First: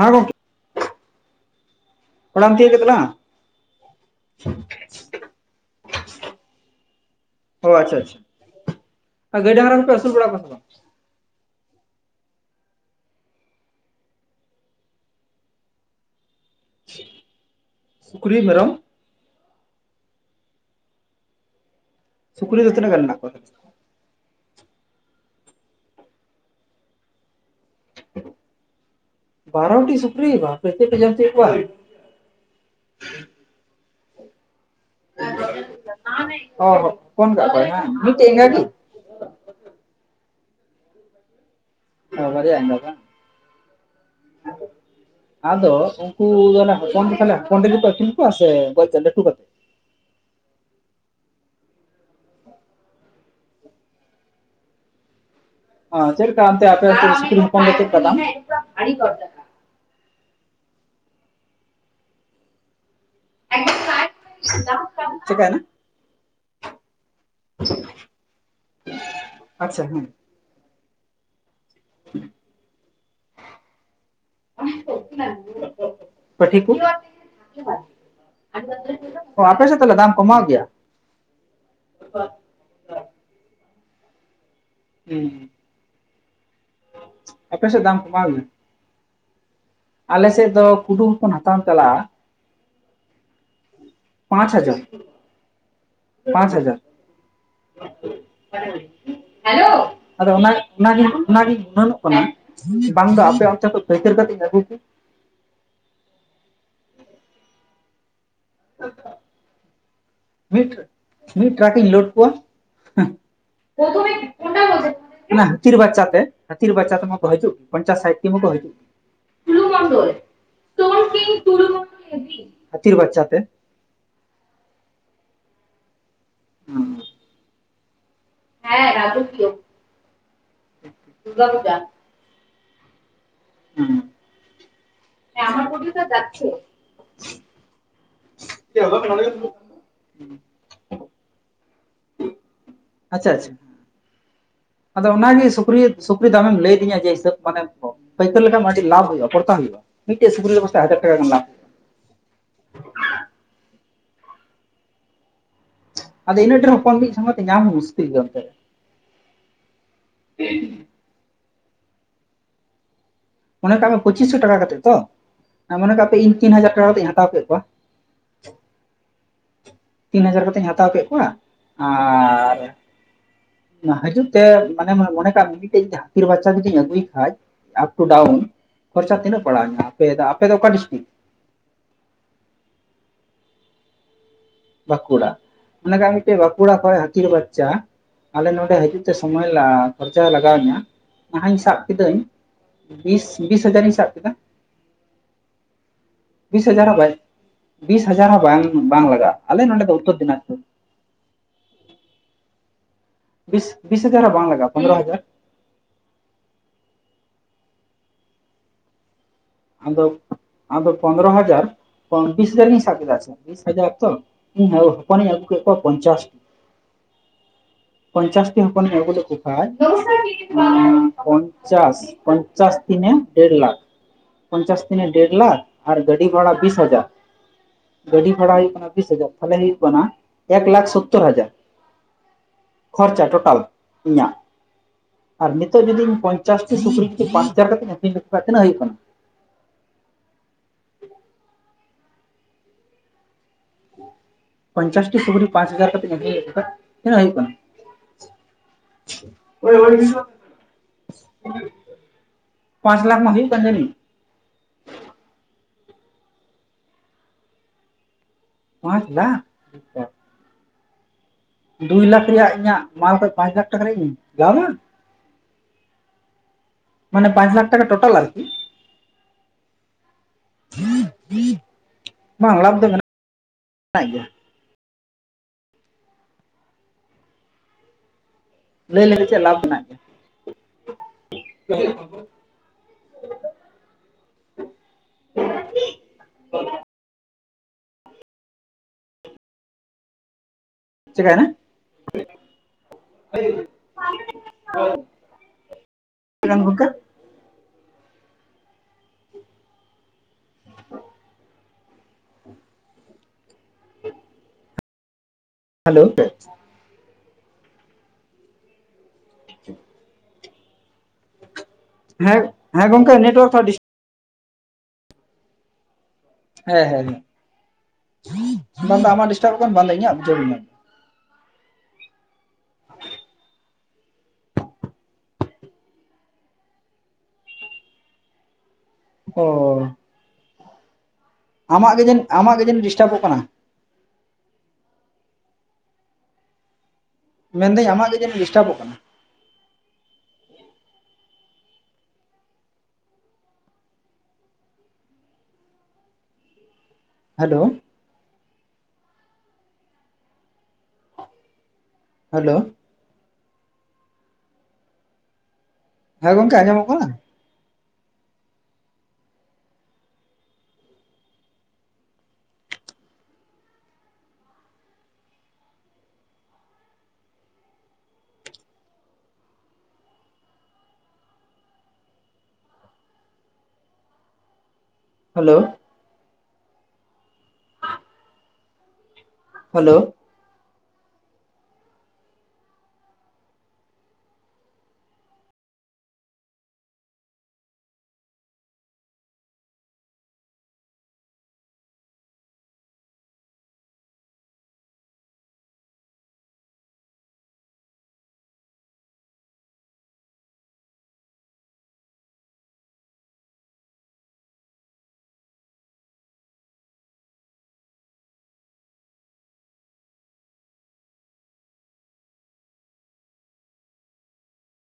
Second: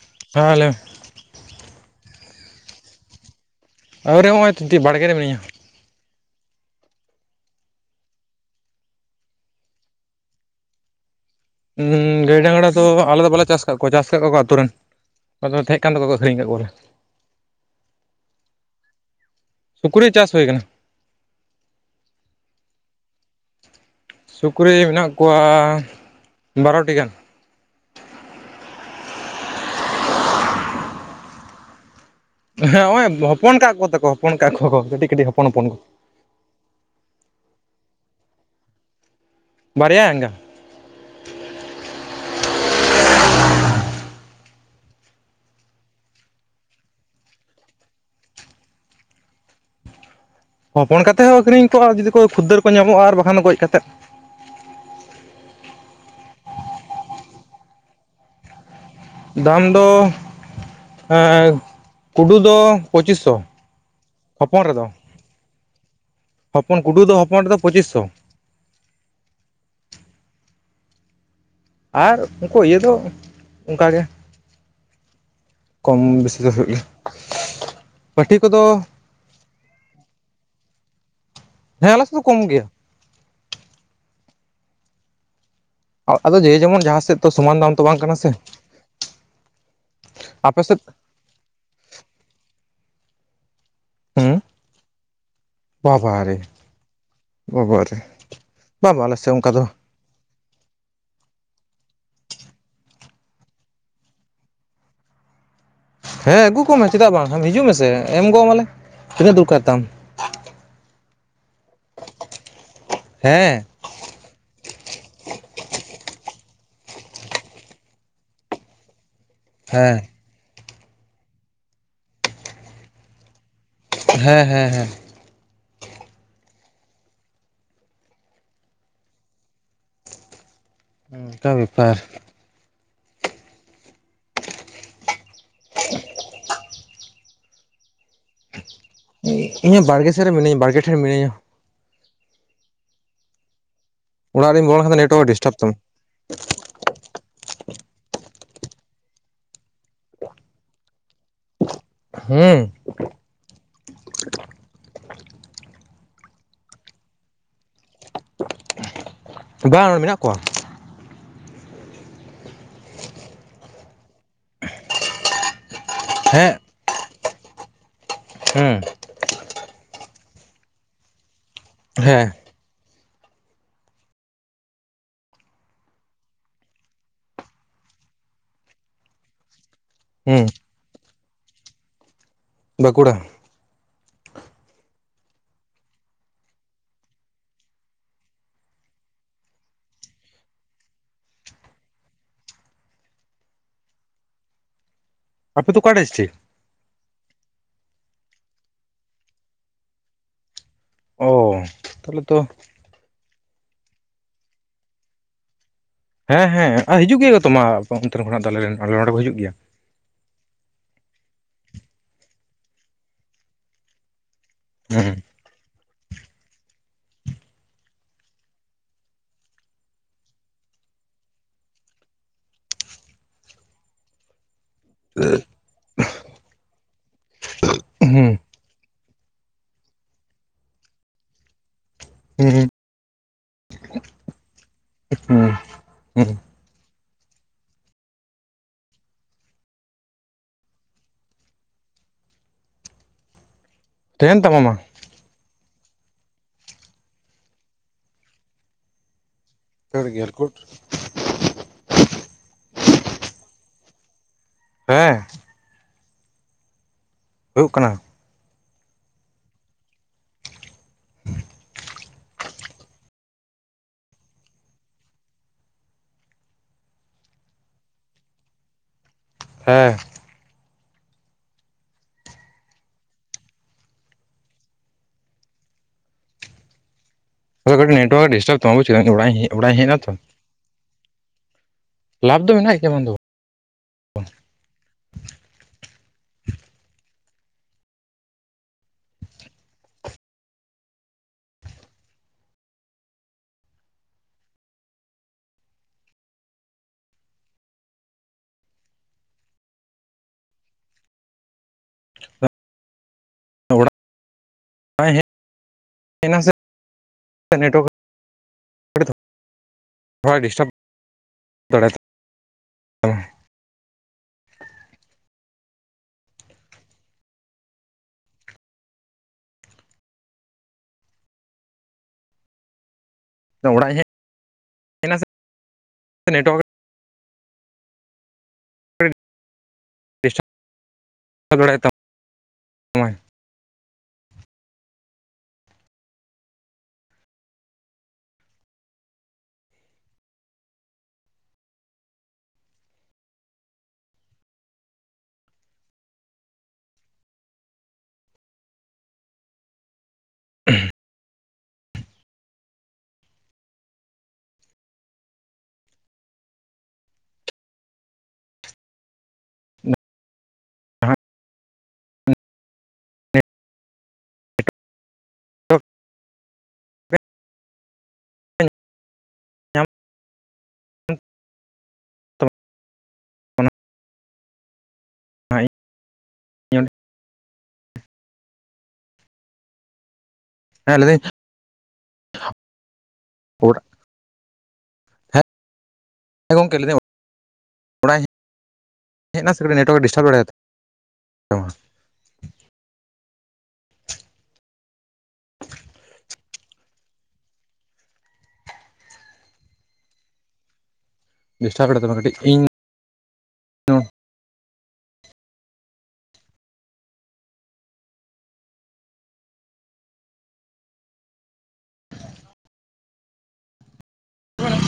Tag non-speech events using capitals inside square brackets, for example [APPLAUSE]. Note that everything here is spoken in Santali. ᱦᱟᱸ ᱜᱚᱝᱠᱮ ᱛᱟᱦᱚᱞᱮ ᱚᱲᱟᱜ ᱮᱢ ᱛᱤᱭᱚᱜ ᱠᱮᱜ ᱛᱟᱞᱟᱝᱟ? ᱟᱹᱣᱨᱤ ᱦᱚᱸᱜᱼᱚᱭ ᱛᱤᱱᱤᱴᱤ ᱵᱟᱲᱜᱮ ᱨᱮ ᱢᱤᱱᱟᱹᱧᱟ᱾ ᱚ ᱟᱪᱪᱷᱟ ᱟᱪᱪᱷᱟ, ᱟᱨ ᱜᱟᱹᱭ ᱰᱟᱝᱨᱟ ᱠᱚᱯᱮ ᱟᱹᱥᱩᱞ ᱵᱟᱲᱟ ᱠᱚᱭᱟ ᱥᱮ ᱵᱟᱝ? ᱦᱩᱸ ᱜᱟᱹᱭ ᱰᱟᱸᱝᱜᱽᱲᱟ ᱫᱚ ᱟᱞᱮ ᱫᱚ ᱵᱟᱞᱮ ᱪᱟᱥ ᱠᱟᱜ ᱠᱚᱣᱟ ᱪᱟᱥ ᱠᱟᱜ ᱠᱚᱣᱟ ᱠᱚ ᱟᱹᱛᱩ ᱨᱮᱱ᱾ ᱟᱫᱚ ᱛᱟᱦᱮᱸᱜ ᱠᱟᱱ ᱛᱟᱠᱚᱣᱟ ᱠᱚ ᱟᱠᱷᱨᱤᱧ ᱠᱟᱜ ᱠᱚᱣᱟᱞᱮ᱾ ᱥᱩᱠᱨᱤ ᱢᱮᱨᱚᱢ? ᱥᱩᱠᱨᱤ ᱪᱟᱥ ᱦᱩᱭ ᱠᱟᱱᱟ᱾ ᱥᱤᱠᱨᱤ ᱫᱚ ᱛᱤᱱᱟᱹᱜ ᱜᱟᱱ ᱢᱮᱱᱟᱜ ᱠᱚᱣᱟ? ᱥᱩᱠᱨᱤ ᱢᱮᱱᱟᱜ ᱠᱚᱣᱟ ᱵᱟᱨᱚᱴᱤ ᱜᱟᱱ᱾ ᱵᱟᱨᱚᱴᱤ ᱥᱩᱠᱨᱤ ᱵᱟᱯᱨᱮ ᱪᱮᱜ ᱯᱮ ᱡᱚᱢᱪᱚᱭᱮᱜ ᱠᱚᱣᱟ? ᱦᱮᱸ ᱦᱚᱸᱜᱼᱚᱭ ᱦᱚᱯᱚᱱ ᱠᱟᱜ ᱠᱚᱛᱟ ᱠᱚ ᱦᱚᱯᱚᱱ ᱠᱟᱜ ᱠᱚᱭᱟ ᱠᱚ ᱠᱟᱹᱴᱤᱜ ᱠᱟᱹᱴᱤᱜ ᱦᱚᱯᱚᱱ ᱦᱚᱯᱚᱱ ᱠᱚ᱾ ᱚ ᱦᱚ ᱦᱚᱯᱚᱱ ᱠᱟᱜ ᱠᱚᱭᱟᱭ ᱦᱟᱝ ᱢᱤᱜᱴᱮᱜ ᱤᱧᱜᱟ ᱜᱮ? ᱵᱟᱨᱭᱟ ᱮᱧᱜᱟ᱾ ᱚ ᱵᱟᱨᱭᱟ ᱤᱧᱜᱟ ᱵᱟᱝ, ᱟᱫᱚ ᱟᱫᱚ ᱩᱱᱠᱩ ᱫᱚᱞᱮ ᱦᱚᱯᱚᱱ [UNINTELLIGIBLE] ᱦᱚᱯᱚᱱ ᱜᱮ [UNINTELLIGIBLE] ᱟᱹᱷᱨᱤᱧ ᱠᱚᱣᱟ ᱥᱮ ᱜᱚᱡ ᱠᱟᱛᱮᱜ ᱞᱟᱹᱴᱩ ᱠᱟᱛᱮᱜ? ᱦᱚᱯᱚᱱ ᱠᱟᱛᱮᱜ ᱦᱚᱸ ᱟᱹᱠᱷᱨᱤᱧ ᱠᱚᱜᱼᱟ ᱡᱩᱫᱤ ᱠᱚ ᱠᱷᱩᱫᱟᱹᱨ ᱠᱚ ᱧᱟᱢᱚᱜᱼᱟ ᱟᱨ ᱵᱟᱠᱷᱟᱱ ᱫᱚ ᱜᱚᱡ ᱠᱟᱛᱮᱜ᱾ ᱦᱚᱸ ᱪᱮᱜ ᱞᱮᱠᱟ ᱚᱱᱛᱮ ᱟᱯᱮ ᱚᱱᱛᱮ ᱥᱩᱠᱨᱤ ᱦᱚᱯᱚᱱ ᱫᱚ ᱪᱮᱜᱠᱟ ᱫᱟᱢ? ᱫᱟᱢ ᱫᱚ ᱮᱸ ᱠᱩᱰᱩ ᱫᱚ ᱯᱚᱸᱪᱤᱥ ᱪᱮᱠᱟᱭᱱᱟ, ᱦᱚᱯᱚᱱ ᱠᱩᱰᱩ ᱫᱚ ᱦᱚᱯᱚᱱ ᱨᱮᱫᱚ ᱯᱚᱸᱪᱤᱥ ᱥᱚ᱾ ᱟᱪᱪᱷᱟ ᱦᱩᱸ, ᱟᱨ ᱩᱝᱠᱩ ᱤᱭᱟᱹ ᱫᱚ ᱚᱝᱠᱟᱜᱮ ᱾ ᱠᱚᱢ ᱵᱮᱥᱤ ᱫᱚ ᱯᱟᱹᱴᱷᱤ ᱦᱩᱭᱩᱜ ᱠᱚ ᱚ ᱜᱮᱭᱟ [INAUDIBLE] ᱯᱟᱹᱴᱷᱤ ᱠᱚᱫᱚ ᱾ ᱚ ᱟᱯᱮᱥᱮᱫ ᱛᱟᱞᱮ ᱫᱟᱢ ᱠᱚᱢᱟᱣ ᱜᱮᱭᱟ? ᱦᱮᱸ ᱟᱞ ᱥᱮᱫ ᱫᱚ ᱠᱚᱢ ᱜᱮᱭᱟ ᱾ [INAUDIBLE] ᱟᱫᱚ ᱡᱮ ᱡᱮᱢᱚᱱ ᱡᱟᱦᱟᱸ ᱥᱮᱫ ᱛᱚ ᱥᱚᱢᱟᱱ ᱟᱯᱮ ᱫᱟᱢ ᱥᱮᱫ ᱛᱚ ᱵᱟᱝ ᱠᱟᱱᱟ ᱠᱚᱢᱟᱣ ᱥᱮ? ᱜᱮᱭᱟ ᱟᱞᱮ ᱥᱮᱫ ᱫᱚ ᱯᱩᱰᱩ ᱦᱚᱯᱚᱱ ᱦᱟᱛᱟᱢ ᱪᱟᱞᱟᱜᱼᱟ ᱾ ᱦᱩᱸ ᱯᱟᱸᱪ ᱦᱟᱡᱟᱨ ᱾ ᱵᱟᱵᱟᱨᱮ ᱯᱟᱸᱪ ᱦᱟᱡᱟᱨ ᱵᱟᱵᱟᱨᱮ ᱵᱟᱝ ᱟᱞᱮ ᱥᱮᱫ [INAUDIBLE] ᱚᱱᱠᱟ ᱫᱚ ᱦᱮᱞᱳ ᱟᱫᱚ ᱚᱱᱟᱜᱮ ᱚᱱᱟᱜᱤᱧ ᱚᱱᱟᱞᱤᱧ ᱜᱩᱱᱟᱹᱱᱚᱜ ᱠᱟᱱᱟ ᱵᱟᱝ ᱫᱚ ᱟᱯᱮ ᱚᱱᱛᱮ ᱠᱚᱡ ᱯᱟᱹᱭᱛᱟᱹᱨ ᱠᱟᱛᱮᱧ ᱟᱹᱜᱩ ᱠᱮ ᱾ ᱦᱮᱸ ᱟᱹᱜᱩ ᱠᱚᱢᱮ ᱪᱮᱫᱟᱜ ᱵᱟᱝ ᱟᱢ ᱦᱤᱡᱩᱜ ᱢᱮᱥᱮ ᱮᱢ ᱜᱚᱜ ᱟᱢᱟᱞᱮ ᱛᱤᱱᱟᱹᱜ ᱫᱚᱨᱠᱟᱨ ᱛᱟᱢ? [INAUDIBLE] ᱢᱤᱫ ᱴᱨᱟᱠ ᱤᱧ ᱞᱳᱰ ᱠᱚᱣᱟ [INAUDIBLE] ᱦᱮᱸ᱾ [UNINTELLIGIBLE] [INAUDIBLE] ᱦᱟᱹᱛᱤᱨ ᱵᱟᱨᱪᱟᱛᱮ ᱦᱟᱹᱛᱤᱨ ᱵᱟᱪᱟ ᱛᱮᱢᱟᱠᱚ ᱦᱟᱡᱩᱜ ᱯᱚᱧᱪᱟᱥ ᱥᱟᱴᱴᱤ ᱦᱚᱸ ᱠᱚ ᱦᱟᱡᱩᱜ ᱦᱮᱸ ᱾ [UNINTELLIGIBLE] ᱦᱟᱹᱛᱤᱨ ᱵᱟᱪᱟ ᱛᱮ ᱾ ᱦᱮᱸ ᱦᱮᱸ ᱦᱮᱸ ᱾ ᱦᱩᱸ ᱦᱮᱸ ᱨᱚᱡᱚ ᱠᱤᱭᱳ ᱾ ᱩᱝᱠᱟ ᱵᱤᱯᱟᱨ ᱾ [UNINTELLIGIBLE] [UNINTELLIGIBLE] ᱤᱧ ᱦᱚᱸ ᱵᱟᱲᱜᱮ ᱥᱮᱜ ᱨᱮ ᱢᱤᱱᱟᱹᱧᱟ ᱵᱟᱲᱜᱮ ᱴᱷᱮᱱ ᱢᱤᱱᱟᱹᱧᱟ ᱾ ᱟᱪᱪᱷᱟ ᱟᱪᱷᱤᱢ ᱾ ᱚᱲᱟᱜ ᱨᱤᱧ ᱵᱚᱞᱚ ᱞᱮᱱ ᱠᱷᱟᱱ ᱱᱮᱴᱣᱟᱨᱠ ᱰᱤᱥᱴᱟᱵᱽ ᱛᱟᱢᱟ ᱾ ᱥᱩᱯᱤ ᱫᱟ ᱟᱢᱮᱢ ᱞᱟᱹᱭ ᱫᱤᱧᱟ ᱡᱮ ᱦᱤᱥᱟᱹᱵᱽ ᱢᱟᱱᱮ ᱯᱟᱹᱭᱠᱟᱹᱨ ᱞᱮᱠᱟᱢ ᱟᱹᱰᱤ ᱞᱟᱵᱽ ᱦᱩᱭᱩᱜᱼᱟ ᱛᱚᱲᱛᱟ ᱦᱩᱭᱩᱜᱼᱟ ᱾ ᱢᱤᱫᱴᱟᱨ ᱥᱩᱠᱨᱤ ᱵᱚᱥᱛᱟ ᱦᱟᱡᱟᱨ ᱴᱟᱠᱟ ᱜᱟᱱ ᱞᱟᱵᱽ ᱾ ᱦᱩᱸ᱾ ᱟᱫᱚ ᱤᱱᱟᱹᱜ ᱰᱷᱮᱨ ᱦᱚᱯᱚᱱ ᱢᱤᱫ ᱥᱚᱸᱜᱮᱛᱮ ᱧᱟᱢ ᱦᱚᱸ ᱢᱩᱥᱠᱤᱞ ᱜᱮᱭᱟ ᱚᱱᱛᱮ ᱾ ᱵᱟᱝ ᱢᱮᱱᱟᱜ ᱠᱚᱣᱟ ᱾ [INAUDIBLE] ᱢᱚᱱᱮ ᱠᱟᱜ ᱢᱮ ᱯᱚᱪᱤᱥ ᱥᱚ ᱴᱟᱠᱟ ᱠᱟᱛᱮᱫ ᱛᱚ ᱢᱚᱱᱮ ᱠᱟᱜ ᱯᱮ ᱤᱧ ᱦᱮᱸ ᱛᱤᱱ ᱦᱟᱡᱟᱨ ᱴᱟᱠᱟ ᱠᱟᱛᱮ ᱤᱧ ᱦᱟᱛᱟᱣ ᱠᱮᱫ ᱠᱚᱣᱟ ᱾ ᱦᱩᱸ ᱛᱤᱱ ᱦᱟᱡᱟᱨ ᱠᱟᱛᱤᱧ ᱦᱟᱛᱟᱣ ᱠᱮᱜ ᱠᱚᱣᱟ ᱦᱮᱸ ᱟᱨ ᱚᱱᱟ ᱦᱟᱡᱩᱜ ᱛᱮ ᱢᱟᱱᱮ ᱢᱚᱱᱮ ᱠᱟᱜ ᱢᱮ ᱢᱤᱫᱴᱮᱱ ᱡᱩᱫᱤ ᱦᱟᱛᱤᱨ ᱵᱟᱪᱪᱟ ᱡᱩᱫᱤᱧ ᱟᱹᱜᱩᱭ ᱠᱷᱟᱡ ᱟᱯ ᱴᱩ ᱰᱟᱣᱩᱱ ᱠᱷᱚᱨᱪᱟ ᱛᱤᱱᱟᱹᱜ ᱯᱟᱲᱟᱣ ᱱᱟ ᱟᱯᱮ ᱫᱚ ᱦᱩᱸ ᱟᱯᱮ ᱫᱚ ᱚᱠᱟ ᱰᱤᱥᱴᱤᱠ? ᱵᱟᱸᱠᱩᱲᱟ ᱾ ᱵᱟᱸᱠᱩᱲᱟ ᱢᱚᱱᱮ ᱠᱟᱜ ᱢᱮ ᱢᱤᱫᱴᱮᱱ ᱵᱟᱸᱠᱩᱲᱟ ᱠᱷᱚᱡ ᱦᱟᱛᱤᱨ ᱵᱟᱪᱪᱷᱟ ᱾ ᱟᱞᱮ ᱱᱚᱰᱮ ᱦᱟᱡᱩᱜ ᱛᱮ ᱥᱚᱢᱚᱭ ᱞᱟ ᱠᱷᱚᱨᱪᱟ ᱞᱟᱜᱟᱣᱤᱧᱟᱹ ᱱᱟᱦᱟᱧ ᱥᱟᱵ ᱠᱤᱫᱟᱹᱧ ᱵᱤᱥ ᱵᱤᱥ ᱦᱟᱡᱟᱨ ᱤᱧ ᱥᱟᱵ ᱠᱮᱫᱟ ᱾ ᱟᱯᱮ ᱫᱚ ᱚᱠᱟ ᱰᱤᱥᱴᱤᱠ? ᱵᱤᱥ ᱦᱟᱡᱟᱨ ᱦᱚᱸ ᱵᱟᱭ ᱵᱤᱥ ᱦᱟᱡᱟᱨ ᱦᱚᱸ ᱵᱟᱝ ᱵᱟᱝ ᱞᱟᱜᱟᱜᱼᱟ ᱟᱞᱮ ᱱᱚᱸᱰᱮ ᱫᱚ ᱩᱛᱛᱚᱨ ᱫᱤᱱᱟᱡᱽᱯᱩᱨ ᱾ ᱚ ᱛᱟᱞᱮ ᱛᱚ ᱾ ᱵᱤᱥ ᱵᱤᱥ ᱦᱟᱡᱟᱨ ᱦᱚᱸ ᱵᱟᱝ ᱞᱟᱜᱟᱜᱼᱟ ᱯᱚᱱᱨᱚ ᱦᱟᱡᱟᱨ ᱾ ᱦᱮᱸ ᱦᱮᱸ ᱟ ᱦᱤᱡᱩᱜ ᱜᱮᱭᱟ ᱠᱚᱛᱚ ᱢᱟ ᱟᱯᱮ ᱚᱱᱛᱮ ᱦᱚᱱᱟᱜ ᱫᱚ ᱟᱞᱮ ᱨᱮᱱ ᱟᱞᱮ ᱱᱚᱰᱮ ᱠᱚ ᱦᱤᱡᱩᱜ ᱜᱮᱭᱟ ᱾ ᱟᱫᱚ ᱟᱫᱚ ᱯᱚᱱᱨᱚ ᱦᱟᱡᱟᱨ ᱠᱚᱢᱯᱤᱥᱤᱭᱟᱞᱤᱧ ᱦᱟᱡᱟᱨ ᱜᱤᱧ ᱥᱟᱵ ᱠᱮᱫᱟ ᱥᱮ ᱵᱤᱥ ᱦᱟᱡᱟᱨ ᱛᱚ ᱤᱧ ᱦᱩᱸ ᱦᱚᱯᱚᱱᱤᱧ ᱟᱹᱜᱩ ᱠᱮᱫ ᱠᱚᱣᱟ ᱯᱚᱧᱪᱟᱥ ᱯᱚᱧᱪᱟᱥᱴᱤ ᱦᱚᱯᱚᱱᱤᱧ ᱟᱹᱜᱩ ᱞᱮᱠᱚᱠᱷᱟᱱ [INAUDIBLE] ᱯᱚᱧᱪᱟᱥ ᱯᱚᱧᱪᱟᱥ ᱛᱤᱱᱮ ᱰᱮᱲ ᱞᱟᱠᱷ᱾ ᱯᱚᱧᱪᱟᱥ ᱛᱤᱱᱮ ᱰᱮᱲ ᱞᱟᱠᱷ ᱟᱨ ᱜᱟᱹᱰᱤ ᱵᱷᱟᱲᱟ ᱵᱤᱥ ᱦᱟᱡᱟᱨ᱾ ᱜᱟᱹᱰᱤ ᱦᱩᱸ ᱵᱷᱟᱲᱟ ᱦᱩᱭᱩᱜ ᱠᱟᱱᱟ ᱵᱤᱥ ᱦᱟᱡᱟᱨ ᱛᱟᱦᱚᱞᱮ ᱦᱩᱭᱩᱜ ᱠᱟᱱᱟ ᱮᱠ ᱞᱟᱠᱷ ᱥᱳᱛᱛᱳᱨ ᱦᱟᱡᱟᱨ᱾ ᱦᱩᱸ ᱠᱷᱚᱨᱪᱟ ᱴᱳᱴᱟᱞ ᱤᱧᱟᱜ ᱦᱩᱸ ᱟᱨᱢᱤᱫ ᱱᱤᱛᱚᱜ ᱡᱩᱫᱤ ᱦᱩᱸ ᱯᱚᱧᱪᱟᱥᱴᱤ ᱥᱩᱠᱨᱤ ᱯᱟᱸᱪ ᱦᱟᱡᱟᱨ ᱠᱟᱛᱤᱧ ᱟᱹᱠᱷᱨᱤᱧ ᱞᱮᱠᱷᱟᱱ ᱛᱤᱱᱟᱹᱜ ᱦᱩᱭᱩᱜ ᱠᱟᱱᱟ? [UNINTELLIGIBLE] ᱛᱟᱦᱮᱱ ᱛᱟᱢᱟ ᱟᱢᱟᱜ ᱯᱚᱧᱪᱟᱥᱴᱤ ᱥᱩᱠᱨᱤ ᱯᱟᱸᱪ ᱦᱟᱡᱟᱨ ᱠᱟᱛᱤᱧ ᱟᱹᱠᱷᱨᱤᱧ ᱴᱳᱴᱟᱞ ᱛᱤᱱᱟᱹᱜ ᱦᱩᱭᱩᱜ ᱠᱟᱱᱟ? ᱫᱟᱹᱲ ᱜᱮᱞ ᱠᱩᱴ [INAUDIBLE] ᱯᱟᱸᱪ ᱞᱟᱠᱷ ᱢᱟ ᱦᱩᱭᱩᱜ ᱠᱟᱱ ᱛᱟᱞᱤᱧ᱾ ᱦᱮᱸ᱾ ᱦᱩᱭᱩᱜ ᱠᱟᱱᱟ᱾ ᱯᱚᱸᱪ ᱞᱟᱠᱷ [INAUDIBLE] ᱫᱩᱭ ᱞᱟᱠᱷ ᱨᱮᱭᱟᱜ ᱤᱧᱟᱹᱜ ᱢᱟᱞ ᱠᱷᱚᱡ ᱯᱟᱸᱪ ᱞᱟᱠᱷ ᱴᱟᱠᱟ ᱨᱮᱭᱟᱜ ᱤᱧ ᱤᱱᱠᱟᱢᱟ? ᱢᱟᱱᱮ ᱯᱟᱸᱪ ᱞᱟᱠᱷ ᱴᱟᱠᱟ ᱴᱳᱴᱟᱞ ᱟᱨ ᱠᱤ᱾ ᱦᱮᱸ᱾ ᱵᱟᱝ ᱚᱲᱟᱜ ᱨᱮ ᱫᱚ ᱢᱮᱱᱟᱜ ᱢᱮᱱᱟᱜ ᱜᱮᱭᱟ᱾ ᱟᱫᱚ ᱠᱟᱹᱴᱤᱡ ᱱᱮᱴᱣᱟᱨᱠ ᱰᱤᱥᱴᱟᱵ ᱛᱟᱢᱟ ᱵᱩᱪ ᱠᱮᱫᱟᱢ᱾ ᱞᱟᱹᱭ ᱤᱧ ᱞᱮᱠᱷᱟᱡ ᱚᱲᱟᱜ ᱪᱮᱫ ᱞᱟᱵᱷ ᱚᱲᱟᱜ ᱤᱧ ᱢᱮᱱᱟᱜ ᱦᱮᱡ ᱱᱟ ᱜᱮᱭᱟ ᱛᱚ [INAUDIBLE] ᱞᱟᱵᱷ ᱫᱚ ᱢᱮᱱᱟᱜ ᱜᱮᱭᱟ ᱵᱟᱝ ᱫᱚ ᱵᱟᱝ [INAUDIBLE] ᱪᱮᱠᱟᱭᱮᱱᱟ? ᱛᱤᱱᱟᱝ ᱜᱚᱝᱠᱮ? ᱚᱲᱟᱜ ᱤᱧ ᱦᱮᱞᱳ ᱦᱮᱡ ᱱᱟ ᱥᱮ ᱱᱮᱸᱴᱣᱟᱨᱠ [UNINTELLIGIBLE] ᱰᱤᱥᱴᱟ ᱫᱟ ᱦᱮᱸ ᱦᱮᱸ ᱜᱚᱝᱠᱮ ᱛᱟᱢᱟ ᱱᱮᱴ ᱚᱣᱟᱨᱠ ᱦᱚᱸ ᱰᱤᱥ ᱦᱮᱸ ᱦᱮᱸ ᱵᱟᱝ ᱫᱚ ᱟᱢᱟᱜ ᱰᱤᱥᱴᱟᱵ ᱠᱟᱱ ᱵᱟᱝ ᱫᱚ ᱤᱧᱟᱹᱜ ᱵᱩᱸᱡᱷᱟᱹᱣ ᱵᱟᱹᱧ ᱧᱟᱢ ᱫᱟ᱾ ᱚᱲᱟᱜ ᱤᱧ ᱦᱮᱡ ᱱᱟ ᱥᱮ ᱱᱮᱴ ᱚᱣᱟᱨᱠ ᱚᱻ ᱰᱤᱥᱴᱟᱨᱵ ᱟᱢᱟᱜ ᱜᱮ ᱡᱟᱹᱱᱤᱡ ᱟᱢᱟᱜ ᱜᱮ ᱡᱟᱹᱱᱤᱡ ᱰᱤᱥᱴᱟᱵ ᱛᱟᱢᱟᱭ ᱚᱜ ᱠᱟᱱᱟ᱾ ᱢᱮᱱ ᱫᱟᱹᱧ ᱟᱢᱟᱜ ᱜᱮ ᱡᱟᱸᱱᱤᱡ ᱰᱤᱥᱴᱟᱵ ᱚᱜ ᱠᱟᱱᱟ᱾ ᱦᱮᱞᱳ [UNINTELLIGIBLE] ᱦᱮᱞᱳ ᱦᱮᱸ ᱜᱚᱝᱠᱮ ᱟᱸᱡᱚᱢᱚᱜ ᱠᱟᱱᱟ? [UNINTELLIGIBLE] ᱦᱮᱞᱳ [UNINTELLIGIBLE] ᱦᱮᱞᱳ ᱦᱮᱸ ᱞᱟᱹᱭ ᱫᱟᱹᱧ [UNINTELLIGIBLE] ᱦᱮᱸ ᱜᱚᱝᱠᱮ ᱞᱟᱹᱭ ᱫᱟᱹᱧ ᱚᱲᱟᱜ ᱤᱧ ᱦᱮᱡ ᱱᱟ ᱥᱮ ᱠᱟᱹᱴᱤᱡ ᱱᱮᱴ ᱚᱣᱟᱨᱠ ᱰᱤᱥᱴᱟᱵ [UNINTELLIGIBLE] ᱵᱤᱥᱴᱟᱵ ᱫᱟᱲᱮᱟᱛᱟᱢᱟ ᱠᱟᱹᱴᱤᱡ ᱤᱧ